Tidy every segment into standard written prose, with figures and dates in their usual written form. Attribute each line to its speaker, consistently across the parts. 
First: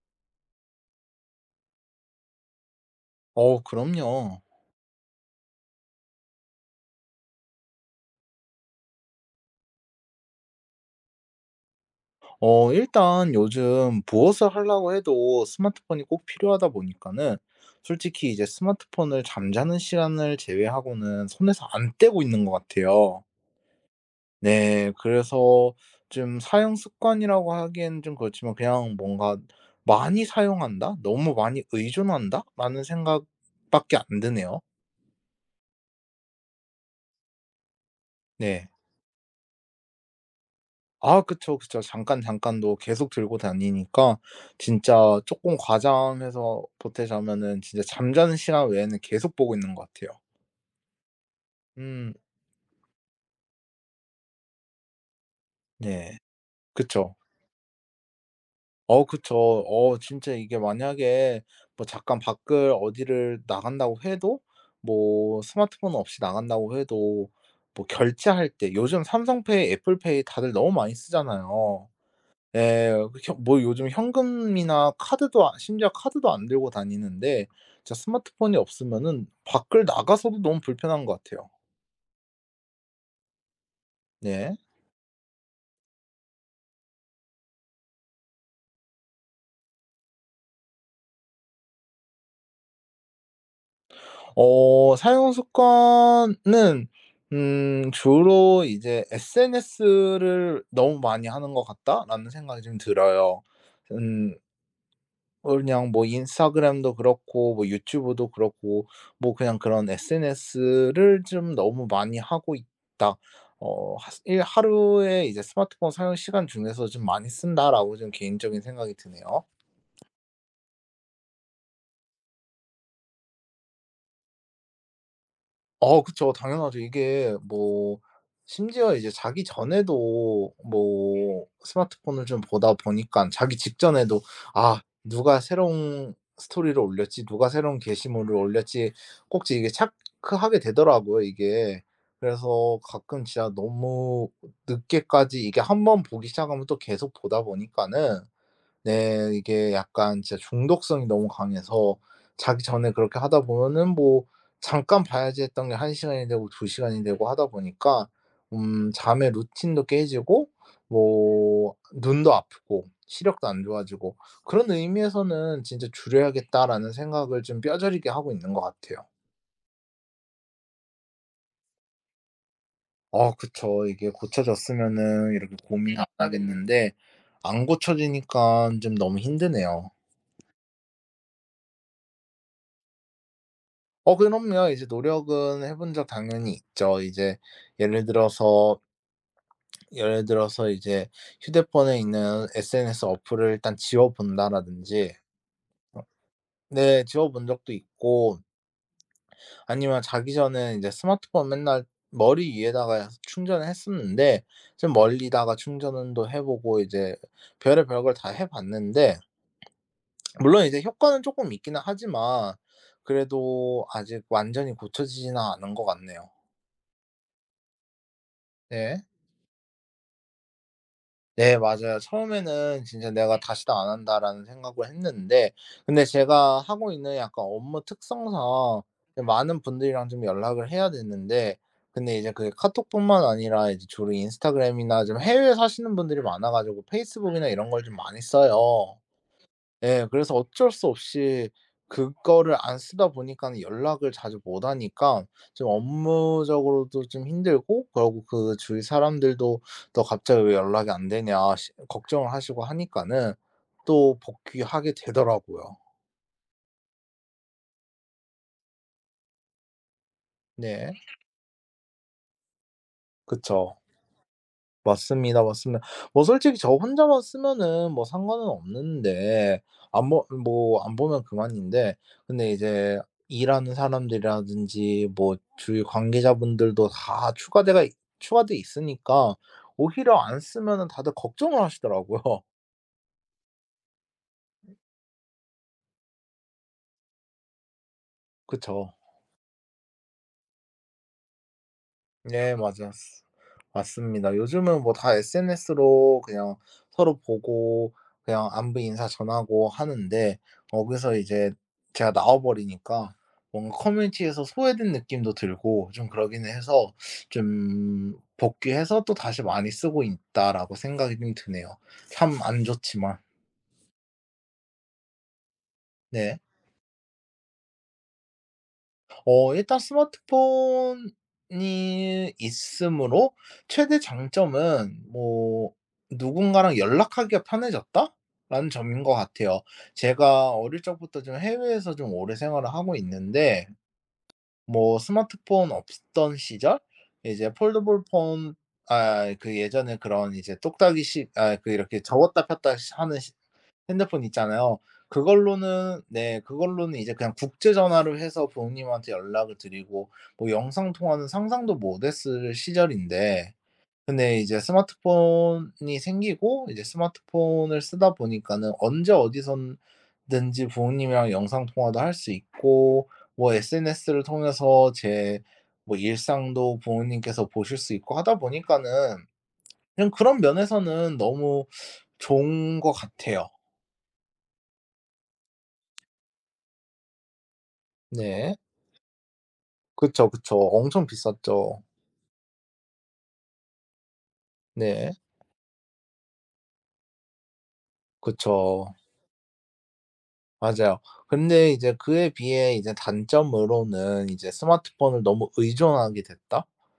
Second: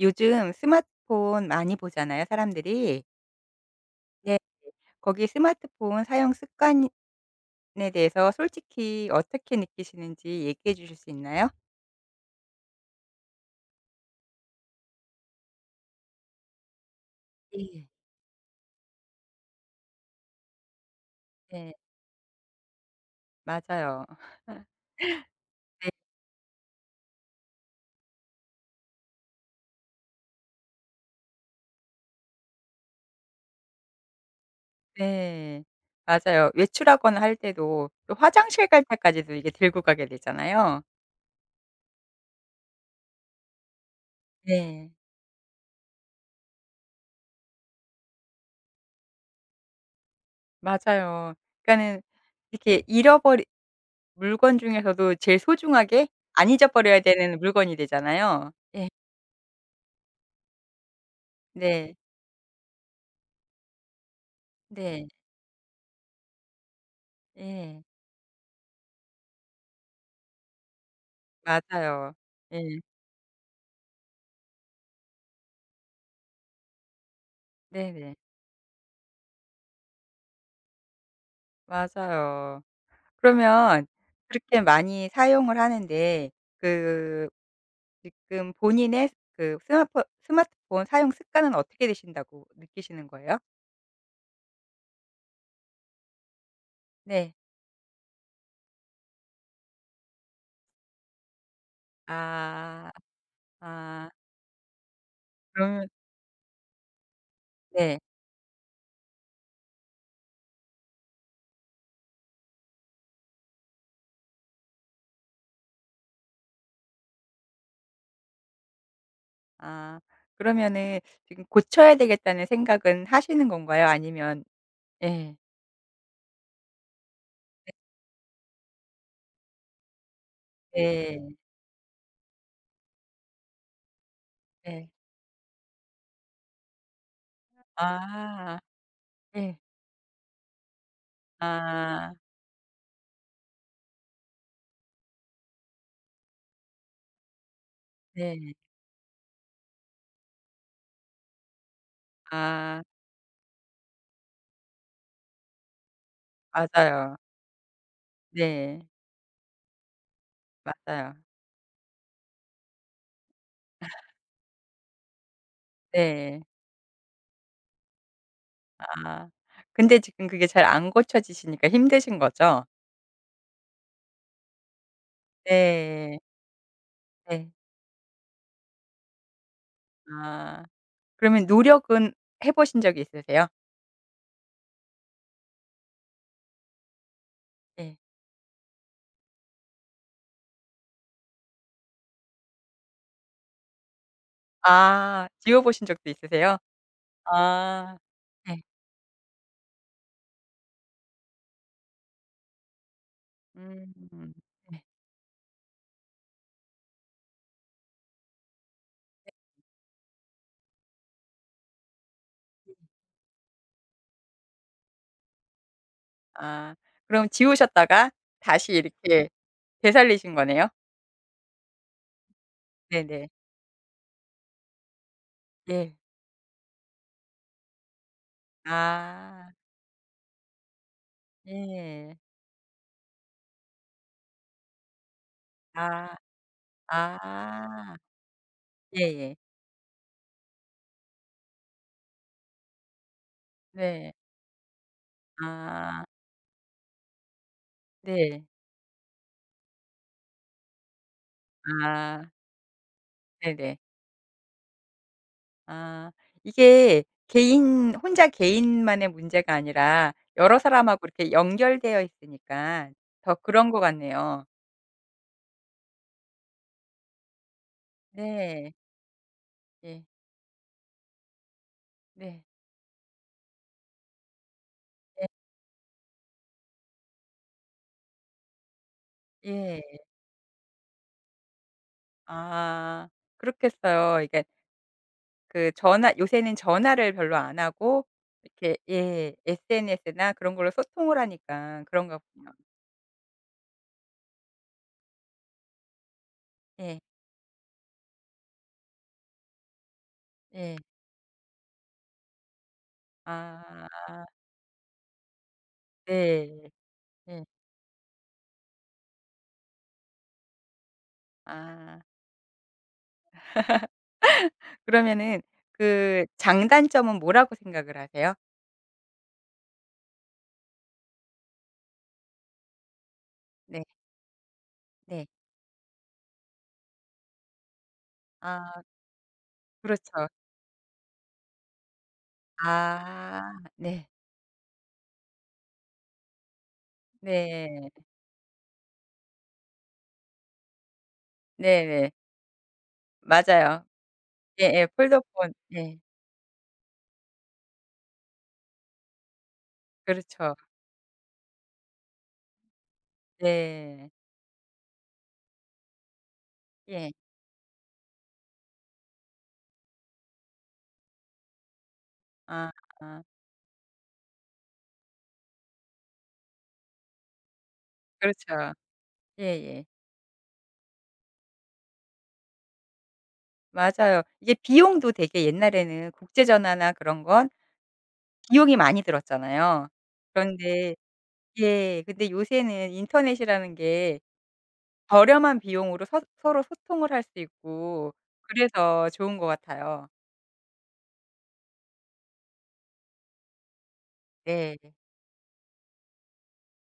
Speaker 1: 요즘 스마트폰 많이 보잖아요 사람들이.
Speaker 2: 어
Speaker 1: 네.
Speaker 2: 그럼요.
Speaker 1: 거기 스마트폰 사용 습관에 대해서 솔직히 어떻게 느끼시는지 얘기해 주실 수 있나요?
Speaker 2: 어 일단 요즘 무엇을 하려고 해도 스마트폰이 꼭 필요하다 보니까는
Speaker 1: 예.
Speaker 2: 솔직히 이제 스마트폰을 잠자는 시간을 제외하고는 손에서
Speaker 1: 네.
Speaker 2: 안 떼고 있는 것 같아요.
Speaker 1: 맞아요.
Speaker 2: 네. 그래서
Speaker 1: 네.
Speaker 2: 좀 사용 습관이라고 하기엔 좀 그렇지만 그냥 뭔가 '많이 사용한다. 너무 많이 의존한다.'라는 생각밖에 안 드네요.
Speaker 1: 네. 맞아요. 외출하거나 할 때도 또 화장실
Speaker 2: 네.
Speaker 1: 갈 때까지도 이게 들고 가게 되잖아요.
Speaker 2: 아 그쵸, 그쵸. 잠깐 잠깐도 계속 들고 다니니까
Speaker 1: 네.
Speaker 2: 진짜 조금 과장해서 보태자면은 진짜 잠자는 시간 외에는 계속 보고 있는 것 같아요.
Speaker 1: 맞아요. 그러니까는
Speaker 2: 음.
Speaker 1: 이렇게 잃어버리 물건 중에서도 제일 소중하게
Speaker 2: 네.
Speaker 1: 안 잊어버려야
Speaker 2: 그쵸.
Speaker 1: 되는 물건이 되잖아요.
Speaker 2: 어 그쵸. 어 진짜 이게 만약에 뭐
Speaker 1: 네.
Speaker 2: 잠깐 밖을 어디를 나간다고 해도
Speaker 1: 네.
Speaker 2: 뭐 스마트폰 없이 나간다고 해도
Speaker 1: 예.
Speaker 2: 뭐 결제할 때 요즘 삼성페이, 애플페이 다들 너무 많이 쓰잖아요.
Speaker 1: 맞아요. 예.
Speaker 2: 예. 혀 뭐 요즘 현금이나 카드도 아 심지어 카드도 안 들고 다니는데 진짜
Speaker 1: 네네.
Speaker 2: 스마트폰이 없으면은 밖을 나가서도 너무 불편한 것 같아요.
Speaker 1: 맞아요. 그러면
Speaker 2: 네.
Speaker 1: 그렇게 많이 사용을 하는데 그 지금 본인의 그 스마 스마트폰 사용 습관은 어떻게 되신다고 느끼시는 거예요?
Speaker 2: 어 사용 습관은
Speaker 1: 네.
Speaker 2: 주로 이제 'SNS를 너무 많이 하는 것 같다.'라는 생각이 좀
Speaker 1: 아.
Speaker 2: 들어요.
Speaker 1: 아.
Speaker 2: 음
Speaker 1: 그러면
Speaker 2: 그냥 뭐 인스타그램도 그렇고 뭐
Speaker 1: 네.
Speaker 2: 유튜브도 그렇고 뭐 그냥 그런 SNS를 좀 너무 많이 하고 있다. 어 하 일 '하루에 이제 스마트폰 사용 시간 중에서 좀 많이 쓴다.'라고 좀 개인적인 생각이 드네요.
Speaker 1: 아. 그러면은 지금 '고쳐야 되겠다.'는 생각은 하시는 건가요? 아니면 예.
Speaker 2: 어 그쵸. 당연하죠. 이게 뭐 심지어 이제 자기 전에도
Speaker 1: 네.
Speaker 2: 뭐 스마트폰을 좀 보다 보니깐 자기 직전에도 '아
Speaker 1: 네.
Speaker 2: 누가 새로운 스토리를 올렸지. 누가 새로운 게시물을
Speaker 1: 아.
Speaker 2: 올렸지.'
Speaker 1: 예.
Speaker 2: 꼭지 이게 체크하게 되더라고요 이게.
Speaker 1: 아.
Speaker 2: 그래서 가끔 진짜 너무 늦게까지 이게 한번 보기 시작하면 또 계속 보다 보니까는,
Speaker 1: 네.
Speaker 2: 네, 이게 약간 진짜 중독성이 너무 강해서 자기
Speaker 1: 아.
Speaker 2: 전에 그렇게 하다 보면은 뭐 잠깐 봐야지 했던 게 1 시간이 되고 2 시간이
Speaker 1: 맞아요.
Speaker 2: 되고 하다 보니까
Speaker 1: 네.
Speaker 2: 잠의 루틴도 깨지고
Speaker 1: 맞아요.
Speaker 2: 뭐 눈도 아프고 시력도 안 좋아지고 그런 의미에서는 '진짜
Speaker 1: 네.
Speaker 2: 줄여야겠다.'라는 생각을 좀 뼈저리게 하고 있는 것 같아요.
Speaker 1: 아. 근데 지금 그게 잘 안 고쳐지시니까 힘드신 거죠?
Speaker 2: 아 그쵸. 이게 고쳐졌으면은 이렇게 고민 안
Speaker 1: 네.
Speaker 2: 하겠는데
Speaker 1: 네.
Speaker 2: 안 고쳐지니까 좀 너무 힘드네요.
Speaker 1: 아. 그러면 노력은 해 보신 적이 있으세요?
Speaker 2: 어 그럼요. 이제 노력은 해본 적 당연히 있죠. 이제
Speaker 1: 예.
Speaker 2: 예를 들어서 예를 들어서 이제 휴대폰에 있는 SNS 어플을 일단 지워 본다라든지,
Speaker 1: 아 지워 보신 적도 있으세요?
Speaker 2: 네, 지워 본 적도
Speaker 1: 아.
Speaker 2: 있고,
Speaker 1: 네.
Speaker 2: 아니면 자기 전에 이제 스마트폰 맨날 머리 위에다가 충전을
Speaker 1: 음.
Speaker 2: 했었는데
Speaker 1: 네.
Speaker 2: 좀 멀리다가 충전도 해 보고 이제 별의 별걸 다 해 봤는데, 물론 이제 효과는 조금 있기는 하지만 그래도 아직 완전히 고쳐지지는 않은 것 같네요.
Speaker 1: 아. 그럼 지우셨다가 다시
Speaker 2: 네.
Speaker 1: 이렇게 되살리신 거네요?
Speaker 2: 네, 맞아요. 처음에는 진짜
Speaker 1: 네네.
Speaker 2: '내가 다시는 안 한다.'라는 생각을 했는데,
Speaker 1: 예.
Speaker 2: 근데 제가 하고 있는 약간 업무 특성상 이제
Speaker 1: 아.
Speaker 2: 많은 분들이랑 좀 연락을 해야 되는데,
Speaker 1: 예.
Speaker 2: 근데 이제 그게 카톡뿐만 아니라 이제 주로 인스타그램이나 좀 해외에 사시는
Speaker 1: 아.
Speaker 2: 분들이 많아 가지고 페이스북이나 이런 걸
Speaker 1: 아.
Speaker 2: 좀 많이 써요.
Speaker 1: 예예.
Speaker 2: 예. 그래서 어쩔 수 없이 그거를 안 쓰다 보니까는 연락을
Speaker 1: 네.
Speaker 2: 자주 못 하니까 좀
Speaker 1: 아.
Speaker 2: 업무적으로도 좀 힘들고, 그러고
Speaker 1: 네.
Speaker 2: 그 주위 사람들도 "너 갑자기 왜 연락이 안 되냐." 시
Speaker 1: 아
Speaker 2: 걱정을 하시고 하니까는
Speaker 1: 네네.
Speaker 2: 또 복귀하게 되더라고요.
Speaker 1: 아 이게 개인 혼자 개인만의 문제가 아니라 여러
Speaker 2: 네.
Speaker 1: 사람하고 이렇게 연결되어 있으니까 더 그런
Speaker 2: 그쵸.
Speaker 1: 것 같네요.
Speaker 2: 맞습니다, 맞습니다. 뭐 솔직히 저 혼자만 쓰면은 뭐 상관은
Speaker 1: 네.
Speaker 2: 없는데,
Speaker 1: 예.
Speaker 2: 안 보 뭐 안 보면 그만인데,
Speaker 1: 네.
Speaker 2: 근데 이제 일하는 사람들이라든지
Speaker 1: 예.
Speaker 2: 뭐 주위 관계자분들도 다 추가돼 있으니까
Speaker 1: 예.
Speaker 2: 오히려 안 쓰면은 다들 걱정을 하시더라고요.
Speaker 1: 아 그렇겠어요. 이게 그 전화 요새는 전화를 별로 안 하고 이렇게
Speaker 2: 그쵸.
Speaker 1: 예 SNS나 그런 걸로 소통을 하니까 그런가
Speaker 2: 네,
Speaker 1: 보네요.
Speaker 2: 맞았 맞습니다. 요즘은 뭐 다 SNS로 그냥
Speaker 1: 예.
Speaker 2: 서로 보고 그냥 안부 인사 전하고 하는데
Speaker 1: 예.
Speaker 2: 거기서 이제 제가 나와 버리니까 뭔가
Speaker 1: 아
Speaker 2: 커뮤니티에서 소외된 느낌도 들고 좀 그러긴
Speaker 1: 네.
Speaker 2: 해서
Speaker 1: 예.
Speaker 2: 좀 복귀해서 또 다시 많이 쓰고 있다라고 생각이 좀 드네요.
Speaker 1: 아.
Speaker 2: 참 안 좋지만.
Speaker 1: 그러면은 그
Speaker 2: 네.
Speaker 1: 장단점은 뭐라고 생각을 하세요?
Speaker 2: 어 일단 스마트폰이 있으므로
Speaker 1: 네.
Speaker 2: 최대 장점은
Speaker 1: 네.
Speaker 2: 뭐 '누군가랑 연락하기가 편해졌다.'라는
Speaker 1: 아
Speaker 2: 점인 것 같아요.
Speaker 1: 그렇죠.
Speaker 2: 제가 어릴 적부터 좀 해외에서 좀 오래 생활을 하고
Speaker 1: 아
Speaker 2: 있는데,
Speaker 1: 네.
Speaker 2: 뭐 스마트폰 없던 시절, 이제
Speaker 1: 네.
Speaker 2: 폴더블 폰, 아 그 예전에 그런 이제 똑딱이식, 아 그 이렇게
Speaker 1: 네네.
Speaker 2: 접었다 폈다 하는 시
Speaker 1: 맞아요.
Speaker 2: 핸드폰 있잖아요.
Speaker 1: 예예. 폴더폰. 네.
Speaker 2: 그걸로는, 네, 그걸로는 이제 그냥 국제 전화를 해서 부모님한테 연락을 드리고, 뭐
Speaker 1: 그렇죠.
Speaker 2: 영상 통화는 상상도 못 했을 시절인데,
Speaker 1: 네.
Speaker 2: 근데 이제 스마트폰이 생기고 이제
Speaker 1: 예.
Speaker 2: 스마트폰을 쓰다 보니까는 언제 어디서든지 부모님이랑 영상 통화도 할 수
Speaker 1: 아
Speaker 2: 있고 뭐 SNS를 통해서 제 뭐 일상도 부모님께서 보실 수 있고 하다
Speaker 1: 그렇죠.
Speaker 2: 보니까는
Speaker 1: 예예.
Speaker 2: 그냥 그런 면에서는 너무 좋은 것 같아요.
Speaker 1: 맞아요. 이게 비용도 되게 옛날에는 국제 전화나 그런 건
Speaker 2: 네.
Speaker 1: 비용이 많이 들었잖아요.
Speaker 2: 그쵸, 그쵸.
Speaker 1: 그런데
Speaker 2: 엄청 비쌌죠.
Speaker 1: 예 근데 요새는 인터넷이라는 게
Speaker 2: 네.
Speaker 1: 저렴한 비용으로 서 서로 소통을 할 수 있고
Speaker 2: 그쵸.
Speaker 1: 그래서 좋은 것 같아요.
Speaker 2: 맞아요. 근데 이제 그에 비해 이제 단점으로는 이제
Speaker 1: 네.
Speaker 2: '스마트폰을 너무 의존하게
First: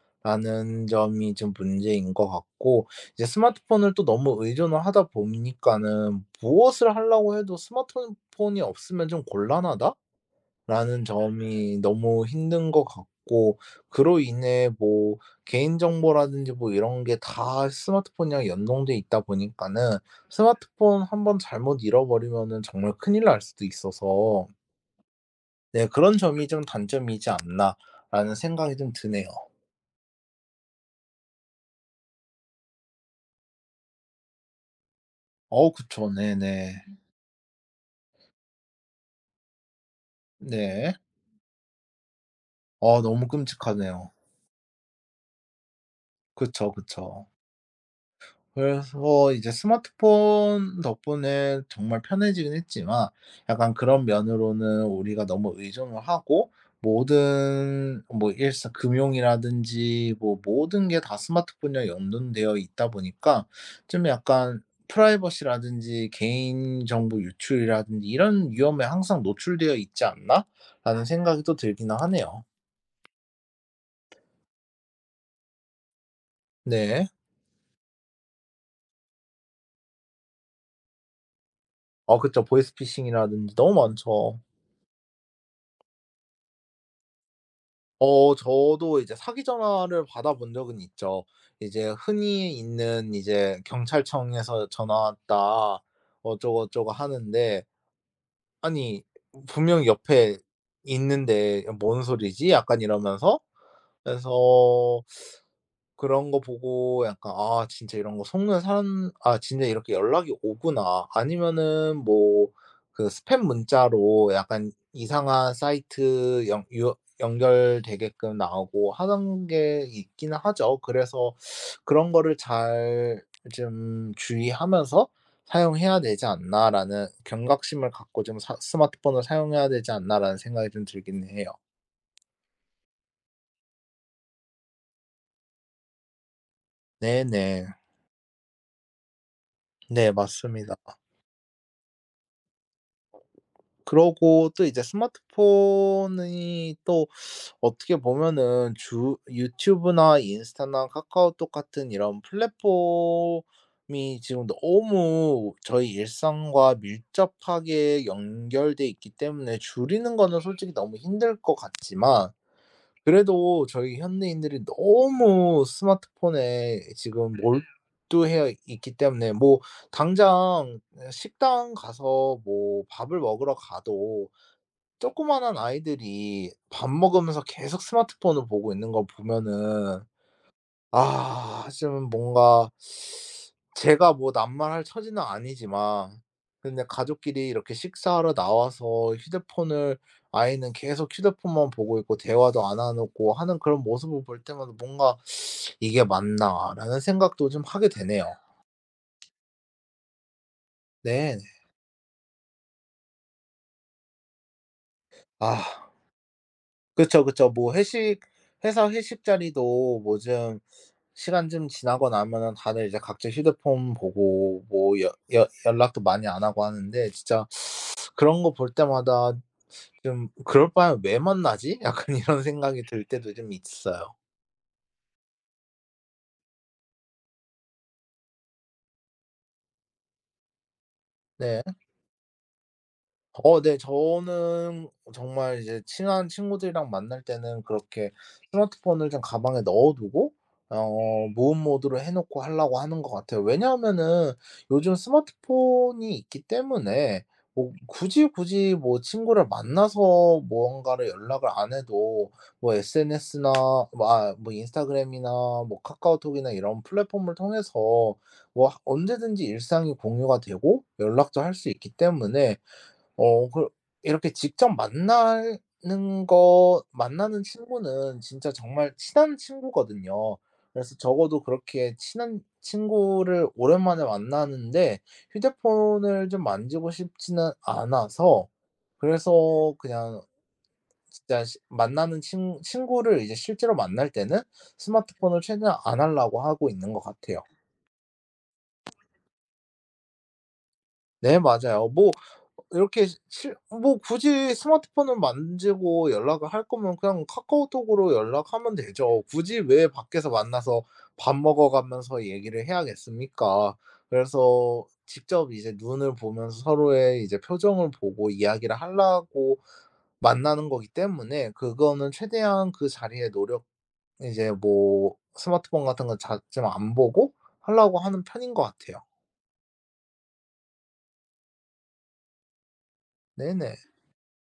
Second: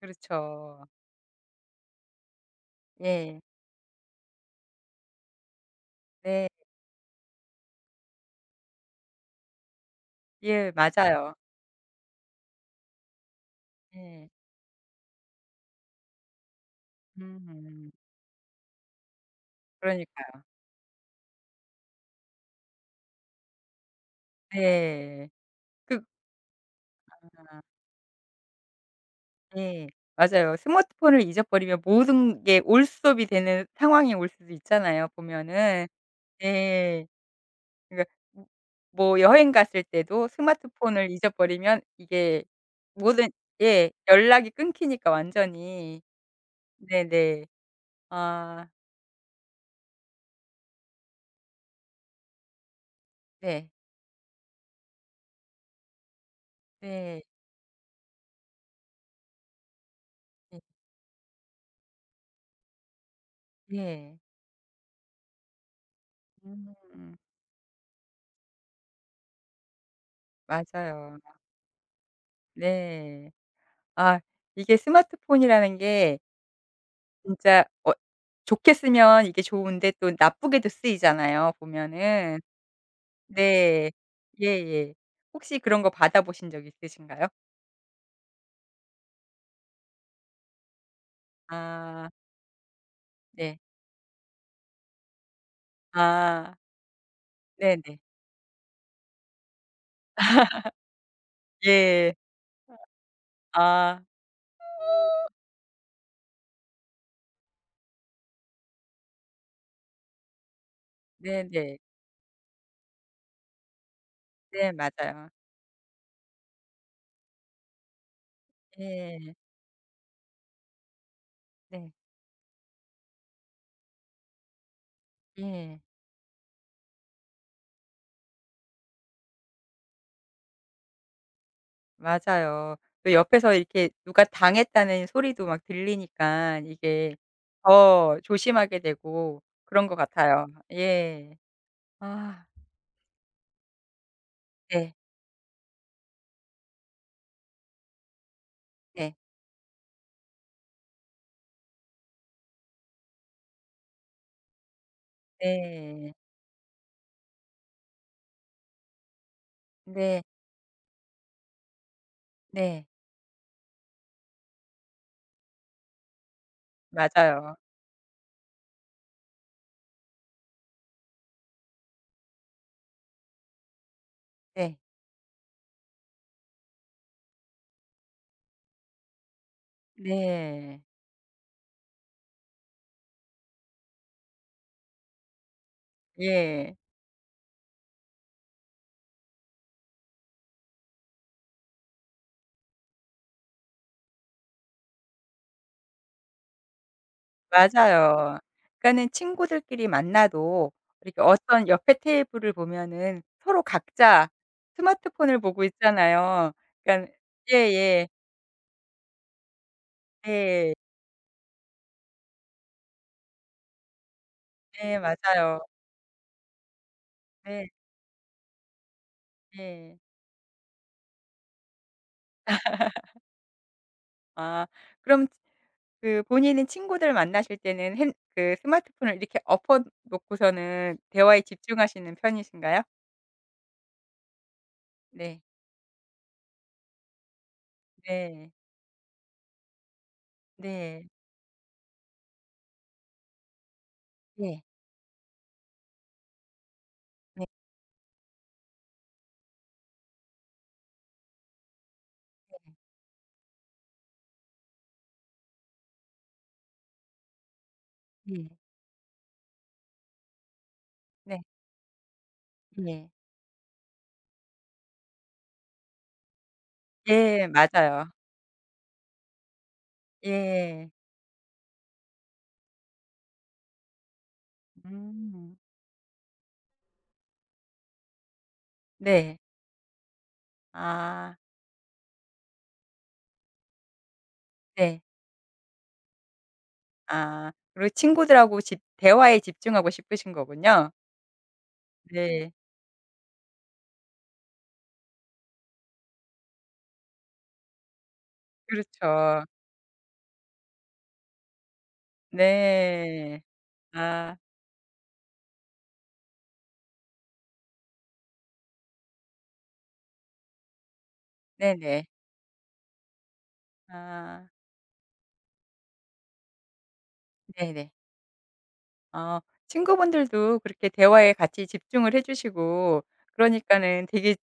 Speaker 1: 그렇죠.
Speaker 2: 됐다.'라는 점이 좀 문제인 것 같고, 이제
Speaker 1: 예.
Speaker 2: 스마트폰을 또 너무 의존을 하다 보니까는
Speaker 1: 네.
Speaker 2: 무엇을 하려고 해도 스마트폰 폰이 없으면 좀 곤란하다?
Speaker 1: 예
Speaker 2: 라는
Speaker 1: 맞아요.
Speaker 2: 점이 너무 힘든 것 같고, 그로
Speaker 1: 예.
Speaker 2: 인해 뭐 개인정보라든지 뭐 이런 게 다
Speaker 1: 음.
Speaker 2: 스마트폰이랑 연동돼 있다 보니까는
Speaker 1: 그러니까요.
Speaker 2: 스마트폰 한번 잘못 잃어버리면은 정말 큰일 날 수도 있어서,
Speaker 1: 네.
Speaker 2: 네,
Speaker 1: 그
Speaker 2: 그런 점이 좀 '단점이지
Speaker 1: 아
Speaker 2: 않나.'라는 생각이 좀 드네요.
Speaker 1: 예. 맞아요. 스마트폰을 잊어버리면 모든 게 올수업이 되는 상황이 올 수도 있잖아요
Speaker 2: 어
Speaker 1: 보면은.
Speaker 2: 그쵸. 네네.
Speaker 1: 예. 그러니까 음 뭐 여행 갔을 때도
Speaker 2: 네.
Speaker 1: 스마트폰을 잊어버리면 이게
Speaker 2: 아 너무
Speaker 1: 모든 예
Speaker 2: 끔찍하네요.
Speaker 1: 연락이 끊기니까 완전히.
Speaker 2: 그쵸, 그쵸.
Speaker 1: 네네. 아
Speaker 2: 그래서 이제 스마트폰 덕분에 정말 편해지긴 했지만
Speaker 1: 네.
Speaker 2: 약간 그런 면으로는 우리가 너무 의존을 하고,
Speaker 1: 네.
Speaker 2: 모든 뭐 일상 금융이라든지 뭐
Speaker 1: 네.
Speaker 2: 모든 게 다 스마트폰이랑 연동되어 있다 보니까 좀
Speaker 1: 네.
Speaker 2: 약간 프라이버시라든지
Speaker 1: 음.
Speaker 2: 개인정보 유출이라든지 이런 위험에 항상 노출되어 있지 않나라는
Speaker 1: 맞아요.
Speaker 2: 생각이 또 들기는 하네요.
Speaker 1: 네. 아 이게 스마트폰이라는 게
Speaker 2: 네.
Speaker 1: 진짜 좋게 쓰면 이게 좋은데 또 나쁘게도 쓰이잖아요
Speaker 2: 어
Speaker 1: 보면은.
Speaker 2: 그쵸. 보이스피싱이라든지 너무
Speaker 1: 네.
Speaker 2: 많죠.
Speaker 1: 예예. 혹시 그런 거 받아 보신 적 있으신가요?
Speaker 2: 어 저도 이제 사기 전화를 받아본 적은 있죠. 이제
Speaker 1: 아
Speaker 2: 흔히 있는 이제
Speaker 1: 네.
Speaker 2: "경찰청에서 전화 왔다."
Speaker 1: 아
Speaker 2: 어쩌고저쩌고 하는데
Speaker 1: 네네.
Speaker 2: 아니 분명히 옆에 있는데 "야 뭔
Speaker 1: 예.
Speaker 2: 소리지?" 약간 이러면서,
Speaker 1: 아
Speaker 2: 그래서 그런 거 보고 약간 '아 진짜 이런 거 속는 사람 아 진짜 이렇게 연락이 오구나.'
Speaker 1: 네네.
Speaker 2: 아니면은 뭐 그 스팸 문자로 약간
Speaker 1: 네 맞아요.
Speaker 2: 이상한 사이트 연 유 연결되게끔 나오고
Speaker 1: 예.
Speaker 2: 하는 게 있기는 하죠. 그래서
Speaker 1: 네.
Speaker 2: 그런 거를 잘 좀 주의하면서
Speaker 1: 예.
Speaker 2: '사용해야 되지 않나.'라는 경각심을 갖고 좀 사 '스마트폰을 사용해야 되지 않나.'라는 생각이 좀 들긴 해요.
Speaker 1: 맞아요. 또 옆에서 이렇게 누가 당했다는 소리도 막 들리니까 이게
Speaker 2: 네네.
Speaker 1: 더 조심하게 되고 그런 것
Speaker 2: 네,
Speaker 1: 같아요.
Speaker 2: 맞습니다.
Speaker 1: 예. 아
Speaker 2: 그러고 또 이제
Speaker 1: 네.
Speaker 2: 스마트폰이 또 어떻게 보면은
Speaker 1: 네.
Speaker 2: 주 유튜브나 인스타나 카카오톡 같은 이런 플랫폼이 지금 너무 저희
Speaker 1: 네.
Speaker 2: 일상과 밀접하게 연결돼 있기 때문에 줄이는
Speaker 1: 네.
Speaker 2: 거는 솔직히 너무 힘들 것 같지만,
Speaker 1: 네.
Speaker 2: 그래도 저희 현대인들이 너무 스마트폰에 지금
Speaker 1: 맞아요.
Speaker 2: 몰두해 있기 때문에 뭐 당장 식당 가서 뭐 밥을 먹으러 가도
Speaker 1: 네.
Speaker 2: 조그마한 아이들이 밥 먹으면서 계속 스마트폰을 보고 있는 걸 보면은
Speaker 1: 네.
Speaker 2: 아 좀 뭔가, 제가 뭐 남말할 처지는 아니지만,
Speaker 1: 예.
Speaker 2: 근데 가족끼리 이렇게 식사하러 나와서 휴대폰을 아이는 계속 휴대폰만 보고 있고 대화도 안 하고 하는 그런 모습을 볼 때마다 뭔가 '이게 맞나.'라는 생각도 좀 하게 되네요.
Speaker 1: 맞아요. 그러니까는 친구들끼리 만나도 이렇게
Speaker 2: 네. 네.
Speaker 1: 어떤 옆에 테이블을 보면은 서로 각자 스마트폰을 보고
Speaker 2: 아
Speaker 1: 있잖아요. 그러니까
Speaker 2: 그쵸, 그쵸.
Speaker 1: 예
Speaker 2: 뭐
Speaker 1: 예.
Speaker 2: 회식 회사 회식 자리도 뭐좀
Speaker 1: 네.
Speaker 2: 시간 좀 지나고 나면은 다들 이제 각자 휴대폰 보고
Speaker 1: 네
Speaker 2: 뭐 여 여
Speaker 1: 맞아요.
Speaker 2: 연락도 많이 안 하고 하는데 진짜
Speaker 1: 네.
Speaker 2: 그런 거 볼 때마다
Speaker 1: 네.
Speaker 2: 좀 '그럴 바에 왜 만나지?' 약간 이런 생각이 들 때도 좀 있어요.
Speaker 1: 아 그럼 그 본인은 친구들 만나실 때는 핸 그 스마트폰을 이렇게 엎어 놓고서는 대화에
Speaker 2: 네.
Speaker 1: 집중하시는 편이신가요?
Speaker 2: 어 네. 저는
Speaker 1: 네.
Speaker 2: 정말 이제 친한 친구들이랑 만날 때는 그렇게
Speaker 1: 네.
Speaker 2: 스마트폰을 좀 가방에 넣어 두고
Speaker 1: 네.
Speaker 2: 어 무음 모드로 해 놓고 하려고 하는 것 같아요. 왜냐하면은
Speaker 1: 네.
Speaker 2: 요즘 스마트폰이 있기 때문에
Speaker 1: 네.
Speaker 2: 뭐 굳이, 굳이 뭐 친구를 만나서 무언가를 연락을 안 해도 뭐 SNS나 뭐 아 뭐 인스타그램이나 뭐 카카오톡이나 이런 플랫폼을 통해서
Speaker 1: 네.
Speaker 2: 뭐 하 언제든지 일상이 공유가 되고 연락도
Speaker 1: 네.
Speaker 2: 할 수 있기 때문에,
Speaker 1: 네.
Speaker 2: 어 그 이렇게 직접 만나는 거 만나는
Speaker 1: 예. 맞아요.
Speaker 2: 친구는 진짜 정말 친한 친구거든요.
Speaker 1: 예.
Speaker 2: 그래서 적어도 그렇게 친한 친구를 오랜만에 만나는데
Speaker 1: 음.
Speaker 2: 휴대폰을 좀 만지고 싶지는 않아서,
Speaker 1: 네.
Speaker 2: 그래서 그냥
Speaker 1: 아
Speaker 2: 진짜 시 만나는 친 친구를 이제 실제로 만날 때는
Speaker 1: 네.
Speaker 2: 스마트폰을 최대한 안 하려고 하고 있는 것 같아요.
Speaker 1: 아 그리고 친구들하고 집 대화에 집중하고 싶으신 거군요.
Speaker 2: 네, 맞아요. 뭐
Speaker 1: 네.
Speaker 2: 이렇게 실 뭐 굳이 스마트폰을 만지고 연락을 할 거면 그냥 카카오톡으로 연락하면 되죠.
Speaker 1: 그렇죠.
Speaker 2: 굳이 왜 밖에서 만나서 밥 먹어 가면서 얘기를
Speaker 1: 네.
Speaker 2: 해야겠습니까?
Speaker 1: 아
Speaker 2: 그래서 직접 이제 눈을 보면서 서로의 이제 표정을 보고 이야기를 하려고 만나는 거기 때문에
Speaker 1: 네네.
Speaker 2: 그거는 최대한 그 자리에 노력
Speaker 1: 아
Speaker 2: 이제 뭐 스마트폰 같은 거 자 좀 안 보고
Speaker 1: 네네.
Speaker 2: 하려고 하는 편인 것 같아요.
Speaker 1: 어, 친구분들도 그렇게 대화에 같이 집중을 해 주시고
Speaker 2: 네네.
Speaker 1: 그러니까는 되게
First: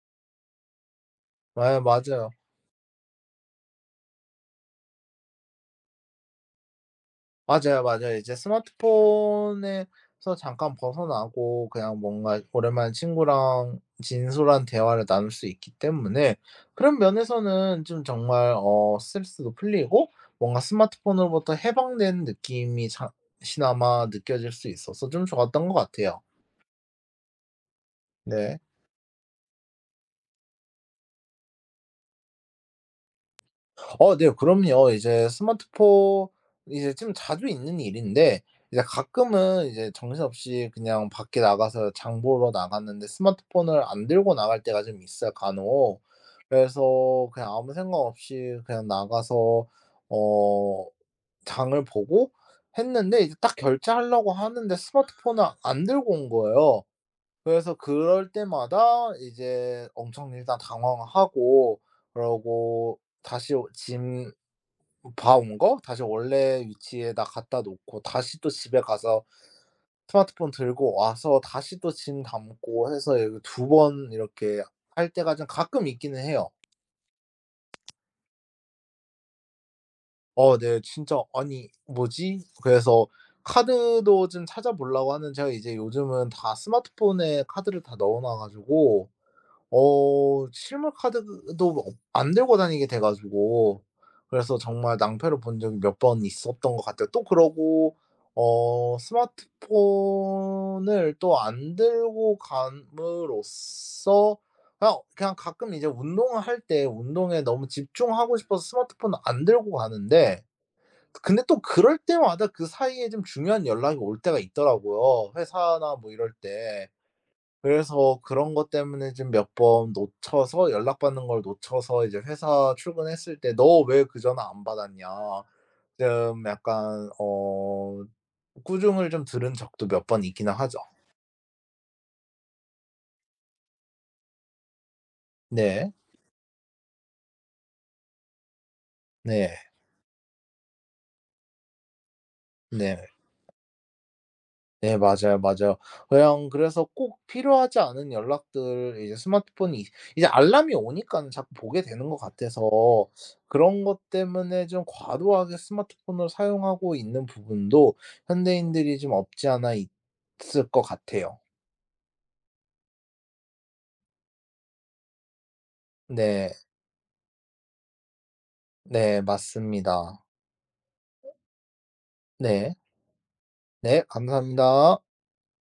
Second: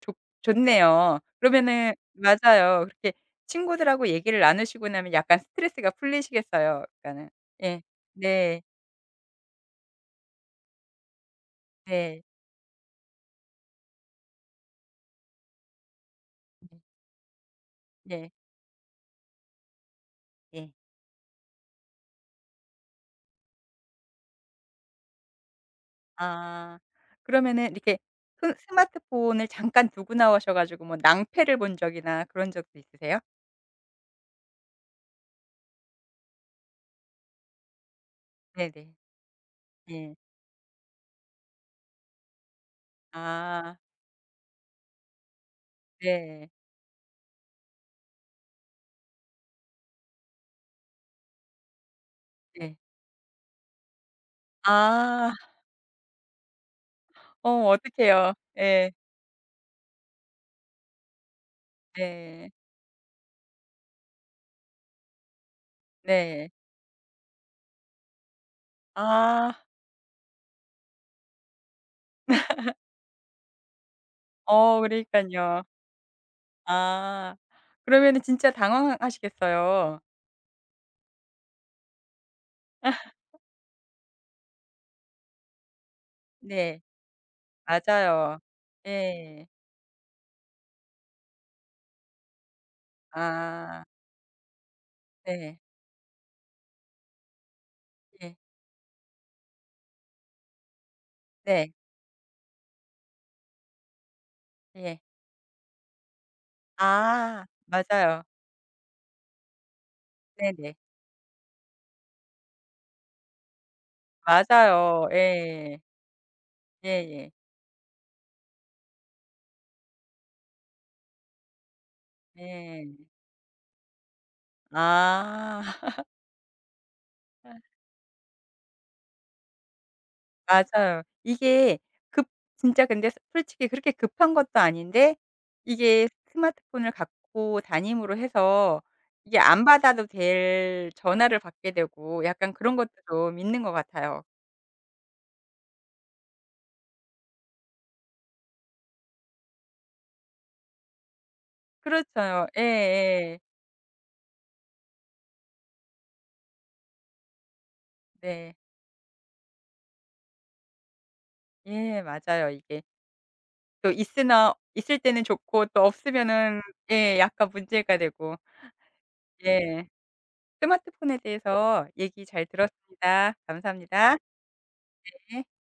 Speaker 1: 좋 좋네요.
Speaker 2: 예
Speaker 1: 그러면은
Speaker 2: 맞아요.
Speaker 1: 맞아요. 그렇게 친구들하고 얘기를 나누시고 나면 약간 스트레스가 풀리시겠어요. 그러니까는.
Speaker 2: 맞아요,
Speaker 1: 예.
Speaker 2: 맞아요. 이제
Speaker 1: 네.
Speaker 2: 스마트폰에서 잠깐 벗어나고 그냥
Speaker 1: 네.
Speaker 2: 뭔가 오랜만에 친구랑 진솔한 대화를 나눌 수 있기 때문에
Speaker 1: 네.
Speaker 2: 그런 면에서는 좀
Speaker 1: 네.
Speaker 2: 정말 어 스트레스도 풀리고 뭔가
Speaker 1: 네.
Speaker 2: 스마트폰으로부터 해방된 느낌이 잠시나마 느껴질 수 있어서 좀 좋았던 것 같아요.
Speaker 1: 아. 그러면은 이렇게 스
Speaker 2: 네.
Speaker 1: 스마트폰을 잠깐 두고 나오셔 가지고 뭐 낭패를 본 적이나 그런 적도 있으세요?
Speaker 2: 어 네. 그럼요. 이제 스마트폰 이제 좀 자주 있는 일인데 이제
Speaker 1: 네네.
Speaker 2: 가끔은 이제
Speaker 1: 예.
Speaker 2: 정신없이 그냥 밖에 나가서 장 보러 나갔는데
Speaker 1: 아.
Speaker 2: 스마트폰을 안 들고 나갈 때가 좀 있어요 간혹.
Speaker 1: 네.
Speaker 2: 그래서 그냥 아무 생각 없이 그냥 나가서 어 장을 보고
Speaker 1: 네.
Speaker 2: 했는데 이제 딱 결제하려고 하는데
Speaker 1: 아.
Speaker 2: 스마트폰을 안 들고 온 거예요.
Speaker 1: 어
Speaker 2: 그래서 그럴
Speaker 1: 어떡해요. 예.
Speaker 2: 때마다 이제 엄청 일단 당황하고,
Speaker 1: 네.
Speaker 2: 그러고 다시 오 짐 봐온 거 다시
Speaker 1: 네.
Speaker 2: 원래 위치에다 갖다 놓고 다시 또 집에 가서
Speaker 1: 아.
Speaker 2: 스마트폰 들고 와서 다시 또 짐 담고 해서 이렇게 2번 이렇게
Speaker 1: 어
Speaker 2: 할 때가 좀
Speaker 1: 그러니깐요.
Speaker 2: 가끔 있기는 해요.
Speaker 1: 아. 그러면은 진짜 당황하시겠어요.
Speaker 2: 어 네 진짜 '아니 뭐지?' 그래서 카드도 좀 찾아 보려고 하는데 제가 이제 요즘은 다
Speaker 1: 네.
Speaker 2: 스마트폰에 카드를 다 넣어 놔
Speaker 1: 맞아요.
Speaker 2: 가지고
Speaker 1: 예.
Speaker 2: 어 실물 카드도 없 안 들고 다니게 돼 가지고,
Speaker 1: 아.
Speaker 2: 그래서 정말 낭패를 본
Speaker 1: 네.
Speaker 2: 적이 몇 번 있었던 것 같아요. 또 그러고
Speaker 1: 예.
Speaker 2: 어 스마트폰을 또
Speaker 1: 네.
Speaker 2: 안 들고 감으로써
Speaker 1: 예.
Speaker 2: 그냥 그냥 가끔 이제 운동을 할 때 운동에
Speaker 1: 아.
Speaker 2: 너무
Speaker 1: 맞아요.
Speaker 2: 집중하고 싶어서 스마트폰을 안 들고 가는데,
Speaker 1: 네네.
Speaker 2: 근데 또 그럴 때마다 그 사이에 좀 중요한 연락이 올 때가
Speaker 1: 맞아요.
Speaker 2: 있더라고요
Speaker 1: 예.
Speaker 2: 회사나 뭐 이럴 때.
Speaker 1: 예예.
Speaker 2: 그래서 그런 것 때문에 좀 몇 번 놓쳐서 연락받는 걸 놓쳐서 이제
Speaker 1: 예.
Speaker 2: 회사
Speaker 1: 예.
Speaker 2: 출근했을 때 "너 왜 그 전화 안 받았냐."
Speaker 1: 아.
Speaker 2: 좀 약간 어 꾸중을 좀 들은 적도 몇 번 있기는 하죠.
Speaker 1: 맞아요. 이게 급 진짜 근데 스- 솔직히 그렇게 급한 것도 아닌데
Speaker 2: 네.
Speaker 1: 이게 스마트폰을 갖고 다님으로 해서 이게
Speaker 2: 네.
Speaker 1: 안 받아도 될 전화를 받게 되고 약간 그런 것도
Speaker 2: 네.
Speaker 1: 좀 있는 것 같아요.
Speaker 2: 네, 맞아요, 맞아요. 그냥 그래서 꼭 필요하지 않은 연락들 이제 스마트폰이 이제 알람이 오니는 자꾸 보게 되는 것
Speaker 1: 그렇죠.
Speaker 2: 같아서
Speaker 1: 예예.
Speaker 2: 그런 것 때문에 좀 과도하게 스마트폰을 사용하고 있는 부분도
Speaker 1: 네.
Speaker 2: 현대인들이 좀 없지 않아 있을 것 같아요.
Speaker 1: 예 맞아요. 이게 또 있으나 있을 때는 좋고 또
Speaker 2: 네.
Speaker 1: 없으면은 예 약간 문제가 되고.
Speaker 2: 네,
Speaker 1: 예.
Speaker 2: 맞습니다.
Speaker 1: 스마트폰에 대해서 얘기 잘
Speaker 2: 네.
Speaker 1: 들었습니다.
Speaker 2: 네,
Speaker 1: 감사합니다.
Speaker 2: 감사합니다.
Speaker 1: 예.